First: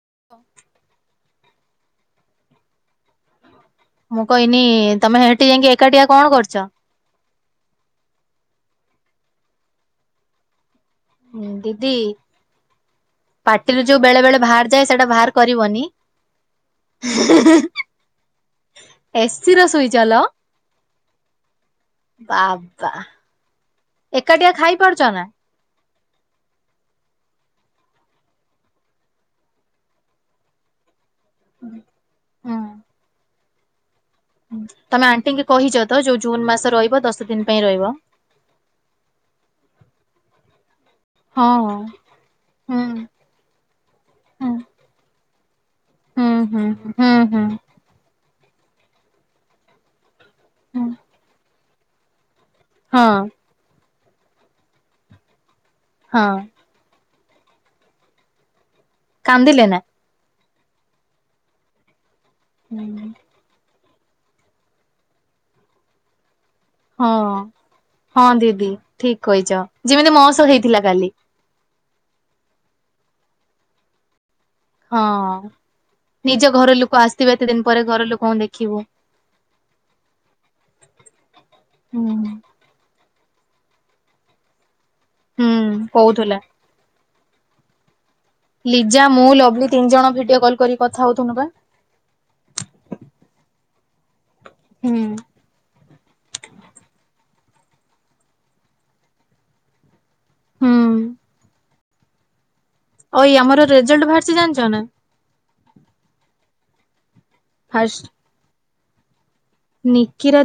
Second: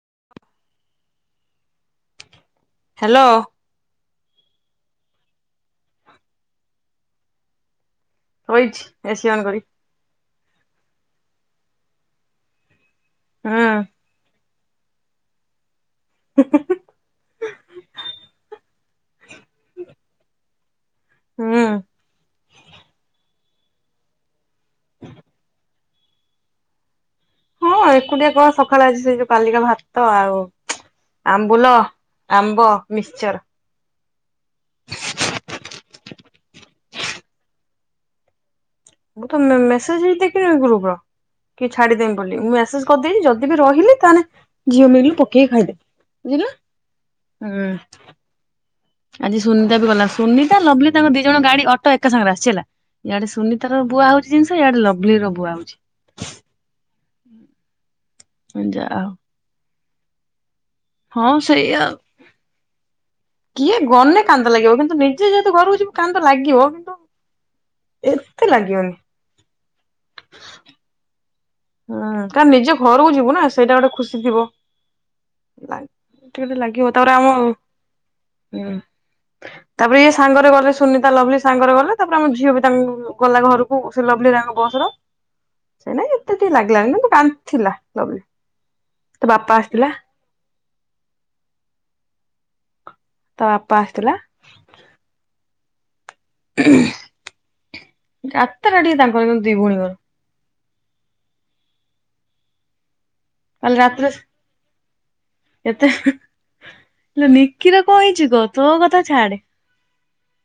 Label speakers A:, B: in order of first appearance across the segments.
A: [unintelligible]
B: Hello.
A: ମୁଁ କଇନି, ତମେ ସେଠି ଯାଇକି ଏକାଟିଆ କଣ କରୁଚ?
B: ସୋଇଚି, ଏସି ଅନ କରି।
A: ହୁଁ, ଦିଦି
B: ହୁଁ
A: ପାଟିରୁ ଯୋଉ ବେଳେ ବେଳେ ବାହାରି ଯେ ସେଟା ଭାର କରିବନି। ହୁଁ-ହୁଁ-ହୁଁ, ଏସି ରେ ଶୋଇଚ ଲୋ?
B: ହୁଁ
A: ବାବା। ଏକାଟିିଆ ଖାଇ ପାରୁଚ ନା?
B: ହଁ-ଅଁ, ଏକୁଟିଆ କଅ ସଖାଳେ ଆଜି ସେଇ ଯୋଉ କଲିକା ଭାତ ଆଉ ଆମ୍ବୁଲ, ଆମ୍ବ, ମିକ୍ସଚର।
A: ହୁଁ, ତମେ ଆଣ୍ଟିଙ୍କି କହିଚ ତ? ଯୋଉ ଜୁନ ମାସ ରଇବ, ଦଶ ଦିନ ପାଇଁ ରହିବ।
B: ମୁଁ ତ ମେ-ମେ-ମେସେଜ ହିଁ ଦେଖିନ କି ଗ୍ରୁପର?
A: ହଁ
B: କି ଛାଡିଦେମି ବୋଲି, ମୁଁ
A: ହୁଁ
B: ମ୍ୟାସେଜ କରିଦେଇଚି। ଯଦି ବି ରହିଲି ତାହେନେ,
A: ହୁଁ
B: ଝିଅ ମିଲ ରୁ ପକେଇକି ଖାଇଦେବି।
A: ହୁଁ
B: ବୁଝିଲ
A: ହୁଁ ହୁଁ ହୁଁ
B: ନା ହୁଁ-ଉ। ଆଜି ସୁନିତା ବି ଗଲା, ସୁନିତା
A: ହୁଁ
B: ଲଭଲି ତାଙ୍କ ଦି ଜଣ ଗାଡି ଅଟୋ ଏକା ସାଙ୍ଗରେ ଆସି ହେଲା,
A: ହଁ
B: ଇଆଡେ ସୁନିତାର ବୁଆ ହଉଚି ଜିନିଷ, ଇଆଡ଼େ ଲଭଲି ର ବୁଆ ହଉଚି।
A: ହଁ।
B: ହୁଁ।
A: କାନ୍ଦିଲେ ନା?
B: ହଁ ସେୟା ଆଉ।
A: ହୁଁ।
B: କିଏ ଗଲେ କାନ୍ଦ ଲାଗିବ, କିନ୍ତୁ ନିଜେ ଯେହେତୁ ଘରକୁ ଯିବୁ କାନ୍ଦ ଲାଗି
A: ହଁ ହଁ ଦିଦି
B: ଲାଗିବନି
A: ଠିକ କହିଚ, ଯେମିତି ମୋ ସହ ହେଇଥିଲା କାଲି।
B: ହଁ, କାଇଁନା ନିଜ ଘରୁକୁ ଯିବୁ ନା, ସେଇଟା ଗୋଟେ ଖୁସି ଥିବ।
A: ହଁ।
B: ଟିକେ
A: ନିଜ
B: ଟିକେ
A: ଘର
B: ଲାଗିବ,
A: ଲୋକ
B: ତାପରେ ଆମ
A: ଆସିଥିବେ ଏତେ
B: ହୁଁ
A: ଦିନ ପରେ ଘର ଲୋକଙ୍କୁ ଦେଖିବୁ।
B: ତାପରେ ଇଏ ସାଙ୍ଗରେ ଗଲେ ସୁନିତା, ଲଭଲି ସାଙ୍ଗରେ ଗଲେ ତାପରେ ଆମ
A: ହୁଁ।
B: ଝିଅ ବି ତାଙ୍କୁ ଗଲା ଘରକୁ, ସେ ଲଭଲି ତାଙ୍କ ବସ ରେ
A: ହୁଁ
B: ସେଇ ନାଗି
A: କହୁଥିଲା
B: ଲାଗ ନା କାନ୍ଦଥିଲା ଲଭଲି।
A: ଲିଜା
B: ତା
A: ମୁଁ
B: ବାପା
A: ଲଭଲି
B: ଆସିଥିଲା
A: ତିନି ଜଣ ଭିଡିଓ କଲ କରି କଥା ହଉଥିଲୁ ବା।
B: ପା ଆସିଥିଲା।
A: ହୁଁ।
B: ଯାତ୍ରା ଟିକେ ତାଙ୍କର ଦି ଭଉଣୀଙ୍କର।
A: ହୁଁ। ଓଇ ଆମର
B: କାଲି
A: ରେଜଲ୍ଟ
B: ରାତିରେ
A: ବାହାରିଛି ଜାଣିଛ ନା?
B: ଏତେ ଲୋ ନିଖିର କଣ ହେଇଛି କ ତୋ କଥା ଛାଡେ।
A: ନିକିର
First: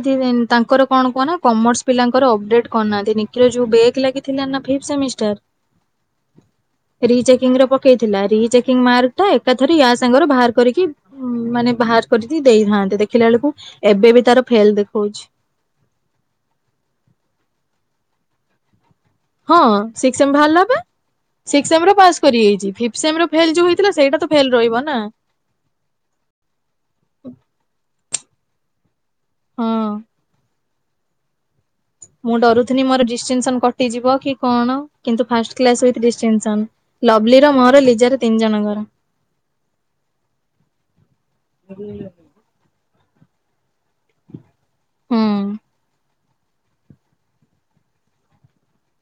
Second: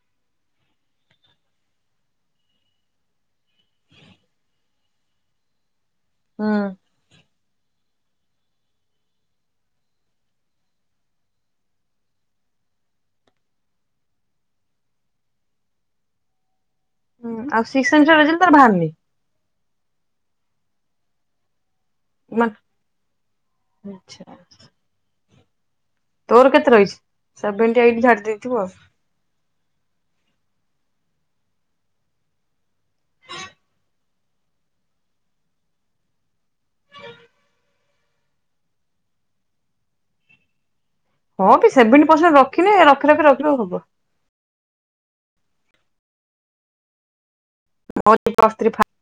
A: ତାଙ୍କର କଣ କହନା କମର୍ସ ପିଲାଙ୍କର ଅପେଟ କରନାହାନ୍ତି। ନିକିର ଯୋଉ ବ୍ୟାକ ଲାଗିଥିଲା ଫିଫ୍ଟ ସେମିଷ୍ଟର
B: ହୁଁ।
A: ଚେକିଂରେ ପକେଇଥିଲା ରିଚେକିଂ ମାର୍କ ଟା ଏକାଥର ୟା ସାଙ୍ଗରେ ବାହାର କରିକି ମାନେ ବାହାର କରିକି ଦେଇଥାନ୍ତେ। ଦେଖିଲା ବେଳକୁ ଏବେ ବି ତାର ଫେଲ ଦେଖେଉଛି।
B: ହୁ ଆଉ ସିକ୍ସ ସେମିଷ୍ଟର ରେଜଲ୍ଟ ତାର ବାହାରନି।
A: ହଁ ଶିକସ ସେମି ବାହାରିଲା ବା। ସି ସେମି ପାସ
B: ମାନେ
A: କରିଯାଇଛି। ଫିଥ ସେମିର ଫେଲ୍ ଯୋଉ ହେଇଥିଲା ସେଇ ଟା
B: ଆଚ୍ଛା
A: ତ ଫେଲ ତ ରହିବ ନା।
B: ତୋର କେତେ ରହିଚି ସେଭେନ୍ଟି ଏଇଟି ଦେଇଥିବ ଆଉ
A: ହଁ। ମୁଁ ଡରୁଥିନି ମୋର ଡିଷ୍ଟିସନ କଟିଯିବ କି କଣ କିନ୍ତୁ ଫାଷ୍ଟ କ୍ଲାସ ୱିଥ ଡିଷ୍ଟିସନ ସନ ଲଭଲି ର ମୋର ଲି ଜାର ତିନି ଜଣଙ୍କର
B: ହଁ ବି ସେଭେଣ୍ଟି ପର୍ସେଣ୍ଟ ରଖିନେ ରଖି ରଖି ରଖି [unintelligible] ହବ।
A: ହୁଁ।
B: ମୋର ବି ପ୍ଲସ ଥ୍ରି ଫାର୍ଷ୍ଟ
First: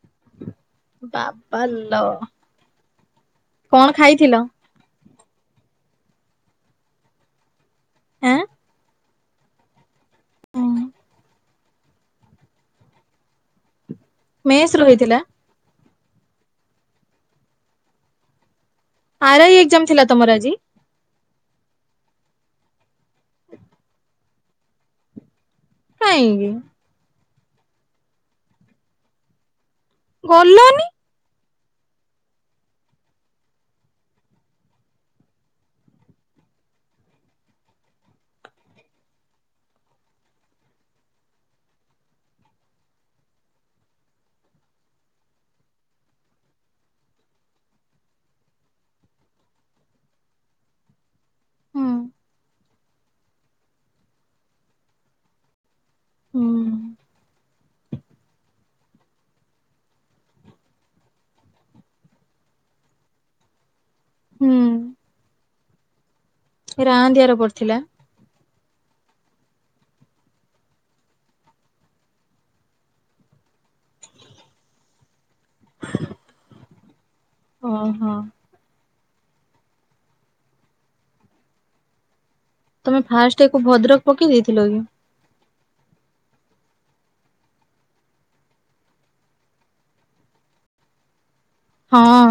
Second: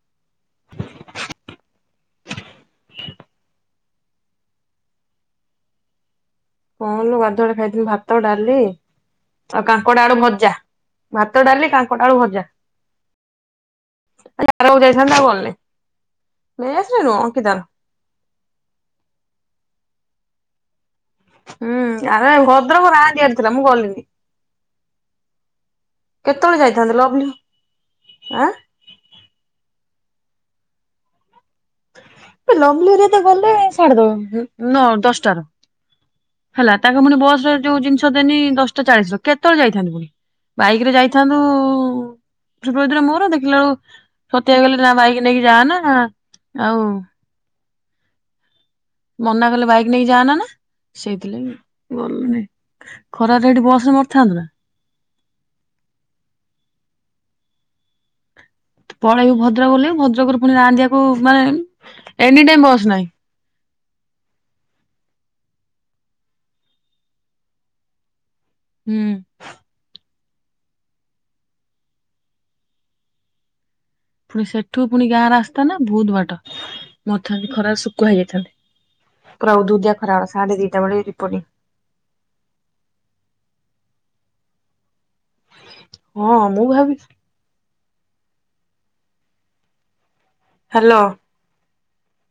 A: ବାପାଲୋ କଣ ଖାଇଥିଲ?
B: କଣଲୋ ଗାଧୁଆଳେ ଖାଇଥିଲ ଭାତ
A: ଆଁ
B: ଡାଲି ଆଉ କା ଙ୍କଡ ଆଳୁ ଭଜା ଭାତ ଡାଲି କଙ୍କଡ଼ ଆଳୁ ଭଜା। ଆଜି
A: ମେସ ରୁ ହେଇଥିଲା
B: [unintelligible] ଆଉ ଗଲନି ମେସ ରେ ରଖି ଥାନ୍ତି
A: ଆର ଇ ଏକ୍ଜାମ ଥିଲା ତମର ଆଜି?
B: ହୁଁ ଆରେ ଭଦ୍ରକ ରାଂଦିଆ ଥିଲା ମୁଁ ଗଲିନି।
A: କାହିଁକି
B: କେତେବେଳେ ଯାଇଥାନ୍ତେ ଲଭଲି ଆଁ?
A: ଗଲନି
B: ଏ ଲଭଲି ହେରିକାତ ଗଲେ ସାଢେ ଦ ନଅ ଦଶଟ ରୁ ହେଲା ତାଙ୍କ ପୁଣି ବସରେ ଯୋଉ ଜିନିଷ ଦେନି ଦଶଟା ଚାଳିଶ ର କେତେବେଳେ ଯାଇଥାନ୍ତି ବାଇକ ରେ ଯାଇଥାନ୍ତୁ ଶୁଭଦିଦି ର ମୋର ଦେଖିଲା ବେଳୁ ସତ୍ୟ ଭାଇ କହିଲେ ନା ବାଇକ ନେଇକି ଯାଆ ନା ଆଉ ମନା କଲେ ବାଇକ ନେଇକି ଯାଆନ ନା ସେଇଥିଲାଗି
A: ହୁଁ
B: ଗଲୁନି ଖରାରେ ଏଠି ବସ ରେ ମରିଥାନ୍ତୁ ନା।
A: ହୁଁ।
B: ପଳେଇବୁ ଭଦ୍ରକ ଓଲ୍ହେବୁ ଭଦ୍ରକରୁ ପୁଣି ରାଂଦିଆ କୁ ମାନେ ଏନି ଟାଇମ ବସ୍ ନାହିଁ।
A: ଏ ରାଂଦିଆ ରେ ପଡିଥିଲା?
B: ହୁଁ। ପୁଣି ସେଠୁ ପୁଣି ଗାଁ ରାସ୍ତା ନା ବହୁତ ବାଟ। ମଥାନ୍ତି ଖରାରେ ଶୁଖୁଆ
A: ଓହୋ
B: ହେଇଯାଇ ଥାଆନ୍ତି। ପୁରା ଉଦୁଉଦିଆ ଖରାବେଳ ସାଢେ ଦିଟା ବଳେ ଏଠି ରିପଟିଙ୍ଗ।
A: ତମେ ଫାଷ୍ଟ ଆକୁ ଭଦ୍ରକ ପକେଇ ଦେଇଥିଲ କି?
B: ହଁ ମୁଁ ଭାବିଚି ହ୍ୟାଲୋ।
A: ହଁ।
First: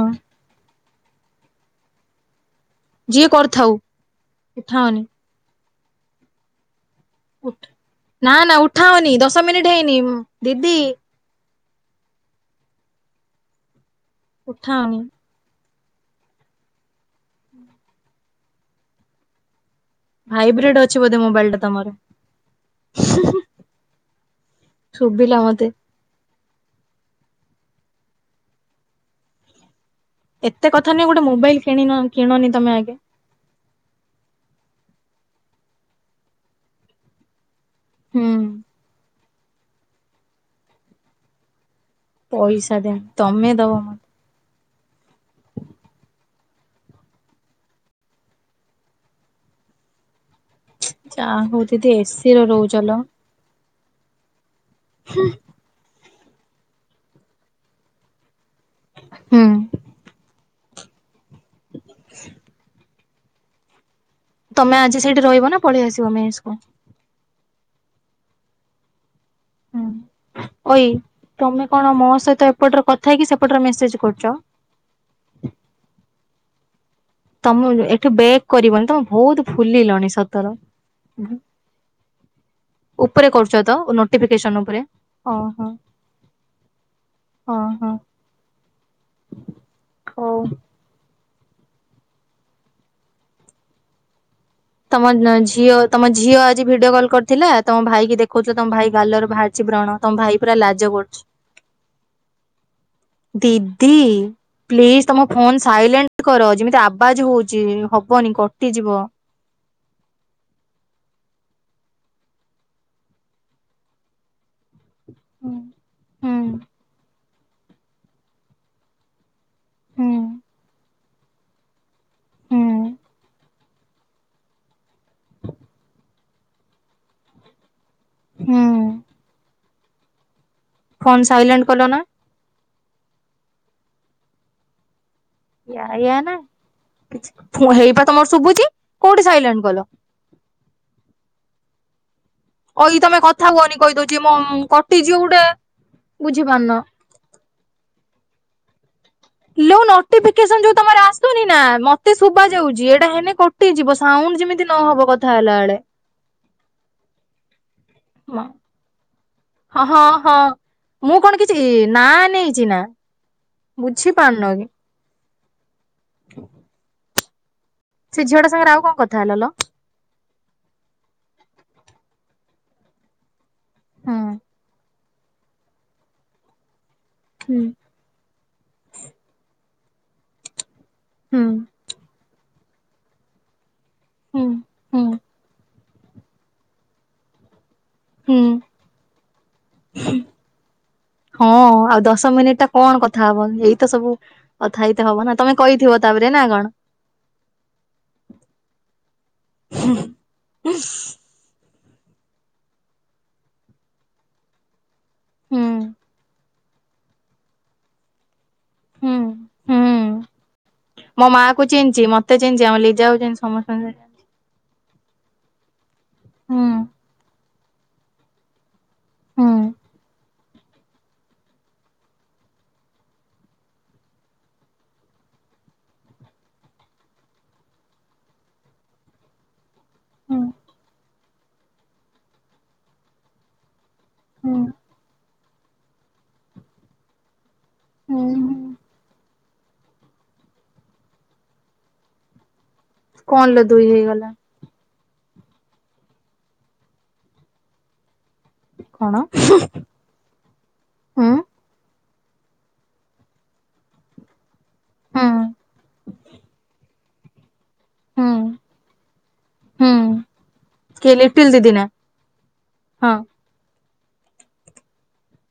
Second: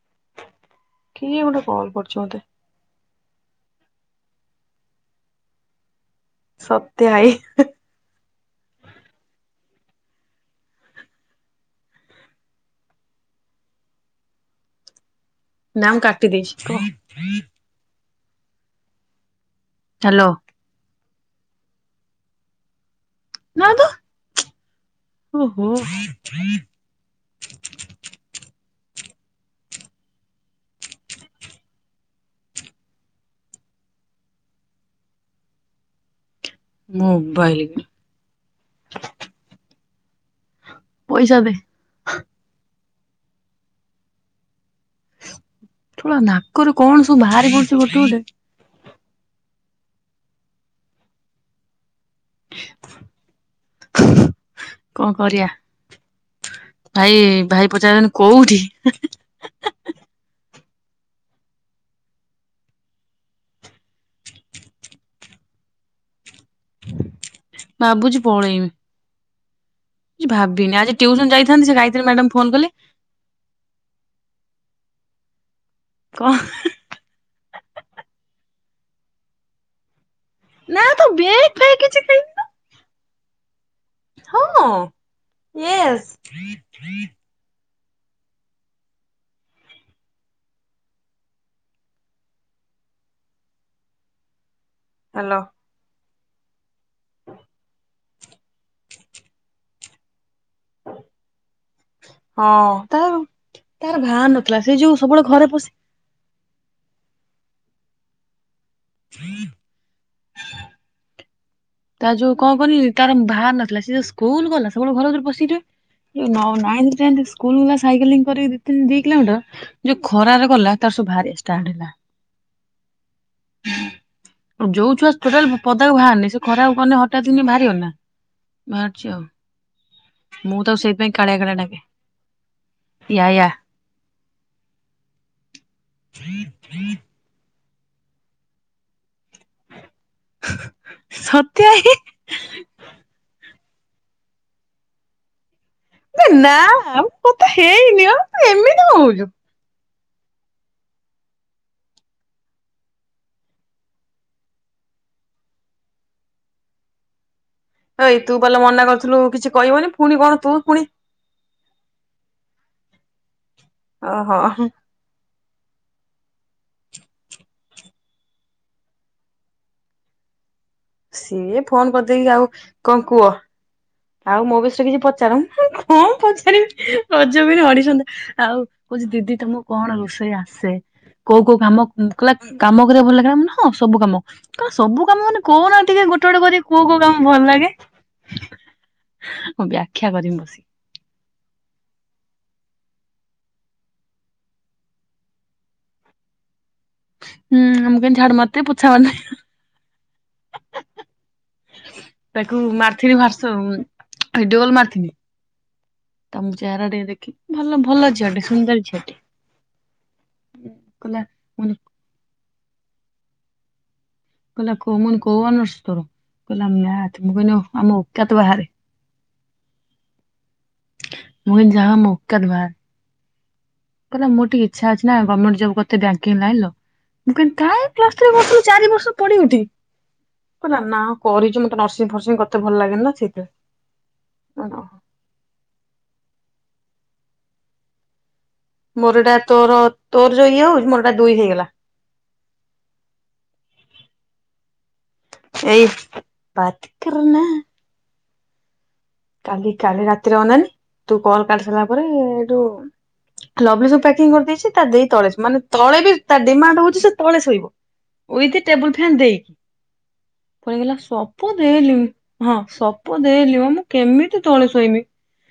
B: କିଏ ଗୋଟେ କଲ୍ କରୁଚି ମୋତେ
A: ଯିଏ କରିଥାଉ ଉଠାଅନି।
B: ସତ
A: ନା ନା ଉଠାଅନି ଦଶ ମିନିଟ୍ ଟ ହେଇନି ମଁ ଦିଦି ଉଠାଅନି।
B: ନା ମୁଁ କାଟି ଦେଇଛି କୁହ। ହ୍ୟାଲୋ
A: ଭାଇବ୍ରେଟ ଅ ଛି ବୋଧେ ମୋବାଇଲଟା ତମର?
B: ନା ତ
A: ଶୁଭିଲା ମତେ
B: ଓହୋ।
A: ଏତେ କଥା ନାଇଁ ଗୋଟେ ମୋବାଇଲ କିଣିନ କିଣନି ତମେ ଆଗେ।
B: ମୋବାଇଲି କିଣି
A: ହୁଁ।
B: ପଇସା ଦେ।
A: ପଇସା ଦେ। ତମେ ଦବ ମ।
B: [unintelligible] ନାକରୁ କଣ ସବୁ ବାହାରି ପଡୁଛି ଗୋଟେ ଗୋଟେ।
A: ଯା ହଉ ଦି ଦି ଏ ସି ରେ ରହୁଚ ଲୋ।
B: କଁ କରିଆ? ଭାଇ ଭାଇ ପଚାରୁ [unintelligible] କୋଉଠି?
A: ହୁଁ ତମେ ଆଜି ସେଇଠି ରହିବ ନା ପଳେଇ ଆସିବ ମେସ୍ ପ
B: ଭାବୁଚି ପଳେଇବି
A: ହୁଁ ଓଇ
B: ଯାଇଥାନ୍ତି
A: ତମେ
B: ସେ
A: କଣ
B: ଗାୟତ୍ରୀ
A: ମୋ
B: ମ୍ୟାଡାମ ଫୋନ
A: ସହିତ
B: କଲେ
A: ଏପଟରେ କଥା ହେଇକି ସେପଟରେ ମେସେଜ କରୁଛ?
B: କ ହ ହ
A: ତମ ଏଠୁ ବେକ୍ କରିବନି ତମେ ବହୁତ ଫୁଲିଲଣି ସତ୍
B: ନା ତ ବେଗ୍ ଖାଇ କି [unintelligible] ଖାଇନି ତ?
A: ଉପରେ କରୁ ଚ ତ ନୋଟିଫିକେସନ ଉପରେ ହ ହ
B: ୟେସ୍
A: ହ ହଁ ହଉ। ତମନ
B: ହାଲୋ
A: ଝିଅ ତମ ଝିଅ ଆଜି ଭିଡିଓ କଲ୍ କରିଥିଲା ତମ ଭାଇକି ଦେଖ କହୁଛ ତମ ଭାଇ ଗାଲରୁ ବାହାରିଛି ବ୍ରଣ ତମ ଭାଇ ପୁରା ଲାଜ କରୁଛି
B: ହଁ ତାର ତାର
A: ଦିଦି
B: ଭାର ନଥିଲା ସେ ଯୋଉ
A: ପ୍ଲିଜ
B: ସବୁବେଳେ
A: ତମ
B: ଘରେ
A: ଫୋନ
B: ପଶି
A: ସାଇଲେଣ୍ଟ କର ଯେମିତି ଆବାଜ ହଉଛି ହବନି କ ଟି ଯିବ।
B: ତା ଯୋଉ କଣ କହନି ତାର ଭାର ନଥିଲା ସିଏ ଯୋଉ ସ୍କୁଲ ଗଲା ସବୁବେଳେ ଘର ଭିତରେ ପଶିକି
A: ହୁଁ
B: ରହେ, ଏଇ
A: ହୁଁ
B: ନ ନାଇନ୍ଥ ଟେନ୍ଥ ସ୍କୁଲ ଗଲା ସାଇକେଲିଂ କରି ଦି ତିନ୍ ଦି କିଲୋମିଟର ଯୋଉ
A: ହୁଁ
B: ଖରାରେ ଗଲା ତାର ସ ଭାରିଆ ଷ୍ଟାର୍ଟ ହେଲା। ଯୋଉ ଛୁଆ ଟୋଟାଲ ପଦାକୁ ଭାଆରିନି ସ ଖରାକୁ ଗନେ ହଠାତ୍ କିନି ବାହାରିିବନି ନା?
A: ହୁଁ।
B: ଭାରଚି ଆଉ। ମୁଁ ତାକୁ ସେଇଥିପାଇଁ
A: ଫୋନ
B: କାଳିଆ କାଳିଆ
A: ସାଇଲେଣ୍ଟ କଲ ନା
B: ଡାକେ। ୟା ୟା।
A: ୟା ୟା ନା କିଛି ଫୁ ହେଇବା ତମର ଶୁଭୁଛି କୋଉଠି ସାଇଲେଣ୍ଟ କଲ?
B: ସତ୍ୟ ହେ?
A: କଇ ତମେ କଥା ହୁଅନି କହିଦଉଛି ମୋ ମ୍ କଟିଯିବ ଗୁଟେ
B: ଦି ନା ମୁଁ କଥା ହେଇନି ବା ତୁ ଏମି ତି କଁ ହଉଛୁ?
A: ଲୋ ନୋଟିଫିକେସନ୍ ଯୋଉ ତମର ଆସୁନି ନା ମତେ ଶୁଭା ଯାଉଛି ଏଟା ହେଲେ କଟିଯିବ ସାଉଣ୍ଡ ଯେମିତି ନ ହବ କଥା ହେଲା ବେଳେ।
B: ହେଇ ତୁ ପାଲୋ ମନା କରୁଥିଲୁ
A: ହଁ ହଁ ମୁଁ କଣ କିଛି ନା ନେଇଚି ନା? ବୁଝିପାରୁନ
B: ଓହୋ
A: କି? ସେ ଝିଅ ଟା ସାଙ୍ଗରେ ଆଉ କଣ କଥା ହେଲ ଲୋ।
B: ସିଏ ଫୋନ କରିଦେଇକି ଆଉ କଣ କୁହ।
A: ହୁଁ
B: ଆଉ ମୋ ବିଷୟରେ କିଛି ପ [unintelligible] କଣ ପଚାରିବି। ରଜ
A: ହୁଁ
B: କୁଇନ୍ ଅଡିସନ୍ ରେ ଆଉ କହୁଚି ଦିଦି ତମ କଣ ରୋଷେଇ ଆସେ?
A: ହୁଁ
B: କୋଉ କୋଉ କାମ କଲା କାମ କରିଆକୁ ଭଲ ଲାଗିଲାନା ମୁଁ କହିଲି ହଁ। ସବୁ କାମ
A: ହୁଁ
B: କା
A: ହୁଁ
B: ସବୁ କାମ ମାନେ କଣ ଟିକେ ଗୋଟେ ଗୋଟେ କରିକି କୋଉ କୋଉ କାମ ଭଲ ଲାଗେ?
A: ହୁଁ।
B: ମୁଁ ବ୍ୟାଖ୍ୟା କରିମି ବସିକି।
A: ହଁ ଆଉ ଦଶ ମିନିଟ୍ କଣ କଥା ହବ ଏଇତ ସବୁ କଥା ହେଇତ ହବ ନା ତମେ କହିଥିବ ତାପରେ ନା କଣ?
B: ହୁଁ ମୁଁ କହିଲି ଝାଡୁ ମାରତେ ପୋଛା ମା ତାକୁ ମାରିଥିନି ହ୍ବାର୍ଟସପ କୁ ଭିଡିଓ କଲ ମାରଥିନି
A: ହୁଁ।
B: ମୁଁ ଚେରା ଟିକେ ଦେଖି ଭଲ ଭଲ ଝିଅ ଟେ ସୁନ୍ଦର
A: ହୁଁ
B: ଝିଅଟେ
A: ହୁଁ।
B: କଲା ମୁକନି
A: ଚିନଚି ଆମ ଲିଜାକୁ ଚିନଚି ସମସ୍ତଙ୍କୁ ସେ
B: ମୁଁ କଇନି କୋଉ ଅନରସ୍ ତୋର?
A: ହୁଁ
B: କହିଲା ମ୍ୟାଥ୍ ମୁଁ କଇନି ଓହୋ। ଆମ ଓକାତ ବାହାରେ।
A: ହୁଁ।
B: ମୁ କଇନି ଯାହା ହୋଉ ଆମ ଓକାତ ବାହାରେ। କହିଲା ମୋର ଟିକେ ଇଚ୍ଛା ଅଛି ନା ଗମେଣ୍ଟ ଜବ କରିତେ ବ୍ୟାଙ୍କିଙ୍ଗ ଲାଇନ୍ ର ମୁଁ କଇନି କାଇଁ ପ୍ଲସ ଥ୍ରୀ କରୁଥିଲୁ ଚାରି ବର୍ଷ ପଡି ଉଠି କି?
A: ହୁଁ।
B: କହିଲା ନା କରିଛୁ ମୋତେ ନର୍ସିଂ ଫର୍ସିଂ କରିତେ ଭଲ ଲାଗେନି ନା ସେଇଥିପାଇଁ।
A: ହୁଁ
B: ମୁଁ କହିଲି ଓହୋ
A: ଉଁ ହୁଁ।
B: ମୋରି ଏଇଟା ତୋର ତୋର ଯୋଏ ଇଏ ହୋଉଚି ମୋରି ଏଟା ଦୁଇ ହେଇଗଲା।
A: କଣ ଲୋ ଦୁଇ ହେଇଗଲା?
B: ଏଇ [unintelligible] ନା।
A: କଣ
B: କାଲି କାଲି ରାତିରେ ଅନାନି ତୁ
A: ହୁଁ
B: କଲ୍ କାଟି ସାରିଲା ପରେ ଏଠୁ ଲଗେଜ୍ ସବୁ ପ୍ୟାକିଂ କରିଦେଇଛି। ତା ଦେଇ ଶୁ ତଳେ
A: ହୁଁ
B: ମାନେ ତଳେ ବି ତା ଡିମାଣ୍ଡ ହଉଛି ସେ ତଳେ ଶୋଇବ।
A: ହୁଁ
B: ୱିଥ ଟେବୁଲ ଫ୍ୟାନ ଦେଇ,
A: ହୁଁ
B: ପୁଣି ଗଲା
A: କିଏ ଲିଟିଲ
B: ସବୁ
A: ଦିଦି ନା
B: ଦେଇଲି ମୁଁ ହଁ
A: ହଁ
B: ସପ ଦେଲି ମୁଁ କେମିତି ତଳେ ଶୋଇମି।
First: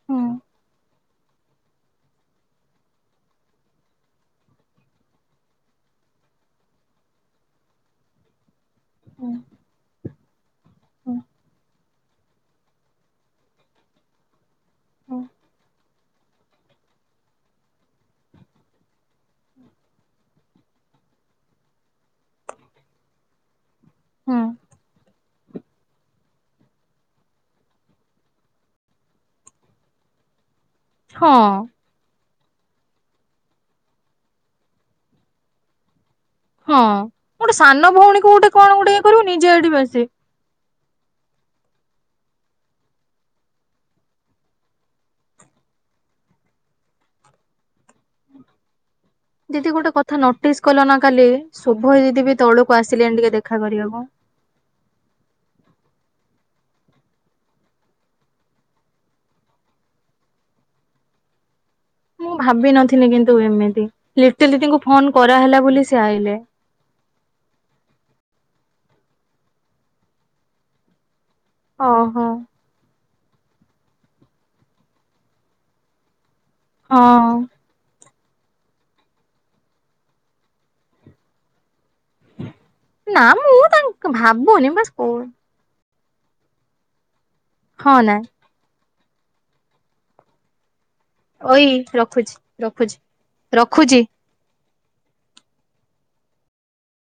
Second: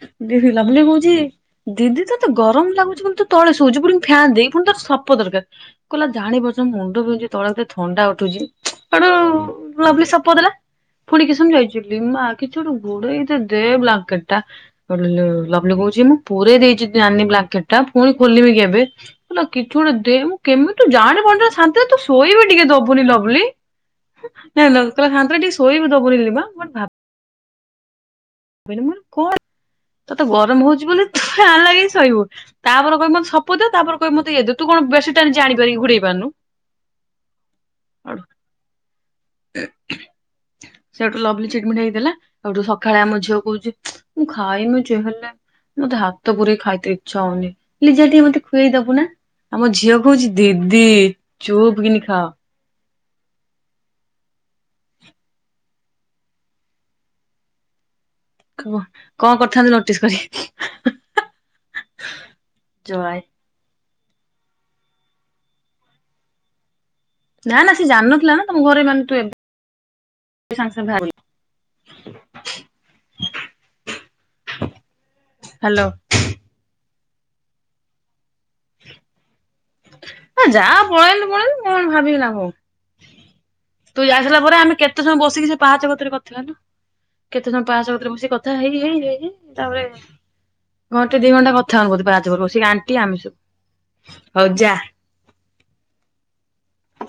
A: ହୁଁ
B: ଦିଦି ଲଭଲି ବହୁତ୍ ତି ଦିଦି ତତେ ଗରମ ଲାଗୁଛି କିନ୍ତୁ ତୁ ତଳେ ଶୋଉଚୁ ପୁଣି ଫ୍ୟାନ୍ ଦେଇ ପୁଣି ତାର ସପ ଦରକାର, କହିଲା ଜାଣି ପାରୁଛୁ ମୋ ମୁଣ୍ଡ ବିନ୍ଧୁଚି ତଳେ କେତେ ଥଣ୍ଡା ଉଠୁଛି।
A: ହୁଁ
B: [unintelligible] ଲଭଲି ସପ୍ ପ ଦେଲା।
A: ହୁଁ
B: ଫୁଣି କେତ ସମୟ ରହିଯି ଲିମା କିଛି ଗୋଟେ ଘୋଡେଇ ଦେ ବ୍ଲାଙ୍କେଟ ଟା। ସୋଉଠୁ
A: ହୁଁ
B: ଲ ଲଭଲି କହୁଛି ମୁଁ ପୁରେଇ ଦେଇଛି ନାନୀ ବ୍ଲାଙ୍କେଟ ଟା ପୁଣି ଖୋଲିବିକି ଏବେ କହିଲା କିଛି ଗୋଟେ ଦେ ମୁଁ କେମିତି ତୁ ଜାଣିପାରୁନୁ ତୁ ଶାନ୍ତି ରେ ତୁ ଶୋଇବି ଟିକେ ଦବୁନି ଲଭଲି?
A: ହୁଁ
B: [unintelligible] କହିଲା ଟିକେ ଶୋଇବି ଦବୁନି ଲିମା ମୁଁ ଏଠି ଭା [unintelligible] କଣ ତତେ ଗରମ ହଉଛି। ଯିବୁ ନା ଫ୍ୟାନ
A: ହଁ
B: ଲଗେଇ ଶୋଇବୁ। ତାପରେ କହିବୁ ମତେ ସପ ଦେ ତାପରେ କହିବୁ ମତେ ଇଏ ଦେ ତୁ କଣ ବେଡସିଟ ନିଜେ ଆଣି ପାରିକି ଘୋଡେଇ ହେଇ ପାରୁନୁ।
A: ହଁ ଗୋଟେ ସାନ ଭଉଣୀ କୁ ଗୋଟେ କଣ ଗୋଟେ କରିବୁ ନିଜେ ଏଇଠି ବେସି
B: ସେଠୁ ଲଭଲି ଚିଡମିଡ୍ ହେଇକି ଦେଲା ସେଠୁ ସକାଳେ ଆମ ଝିଅ କହୁଛି ମୁଁ ଖାଇନି ଯେ ହେଲେ ହେଲେ ମତେ ହାତ ପୁରେଇ ଖାଇତେ ଇଚ୍ଛା ହଉନି ଲିଜା ଟିକେ ମତେ ଖୁଆଇ ଦବୁ ନା। ଆମ
A: ଦିଦି ଗୋଟେ
B: ଝିଅ
A: କଥା
B: କହୁଛି
A: ନୋଟିସ କଲ
B: ଦିଦି
A: ନା କାଲି
B: ଚୁପ୍
A: ଶୁଭ
B: କିନି ଖାଅ
A: ଦିଦି ବି ତଳକୁ ଆସ ଲେନି ଟିକେ ଦେଖା କରିବାକୁ।
B: କଣ କରିଥାନ୍ତୁ ନୋଟିସ କରିକି।
A: ମୁଁ ଭାବି ନଥିଲି
B: ଜଳାଏ
A: କିନ୍ତୁ ଏମିତି ଲିଟିଲ୍ ଦିଦି ଙ୍କୁ ଫୋନ କରାହେଲା ବୋଲି ସେ ଆଇଲେ।
B: ନା ନା ସେ ଜାଣିନଥିଲା ନା ତମ ଘରେ ମାନେ ତୁ ଏବେ ସାଙ୍ଗେ ସାଙ୍ଗେ ବାହାରିଲୁ।
A: ଓ ହୋ।
B: ହାଲୋ।
A: ହଁ।
B: ଯା ପଳେଇଲୁ ପଳେଇଲୁ। କଣ ଭାବିକି ଲାଭ
A: ନା ମୁଁ
B: ତୁ
A: ତାଙ୍କ
B: ଯାଇ ସାଇଲା ପରେ
A: ଭାବୁନି
B: ଆମେ
A: ବାସ୍
B: କେତେ
A: କହୁ
B: ସମୟ ବସିକି ସେ ପାହାଚ କ ତିରେ କଥା ହେଲୁ। କେତେ ସମୟ ପାହାଚ
A: ହଁ
B: କତିରେ
A: ନା
B: ବସି କଥା ହେଇ ହେଇ ଇକି ତାପରେ ଘଣ୍ଟେ ଦି ଘଣ୍ଟା
A: ଓଇ
B: କଥା ହଉ ବୋଧେ ପାହାଚ
A: ରଖୁଛି
B: ଉପରେ ବସି, ସେ ଆଣ୍ଟି
A: ରଖୁଛି
B: ଆମେ ସବୁ
A: ରଖୁଛି।
B: ହଉ ଯା।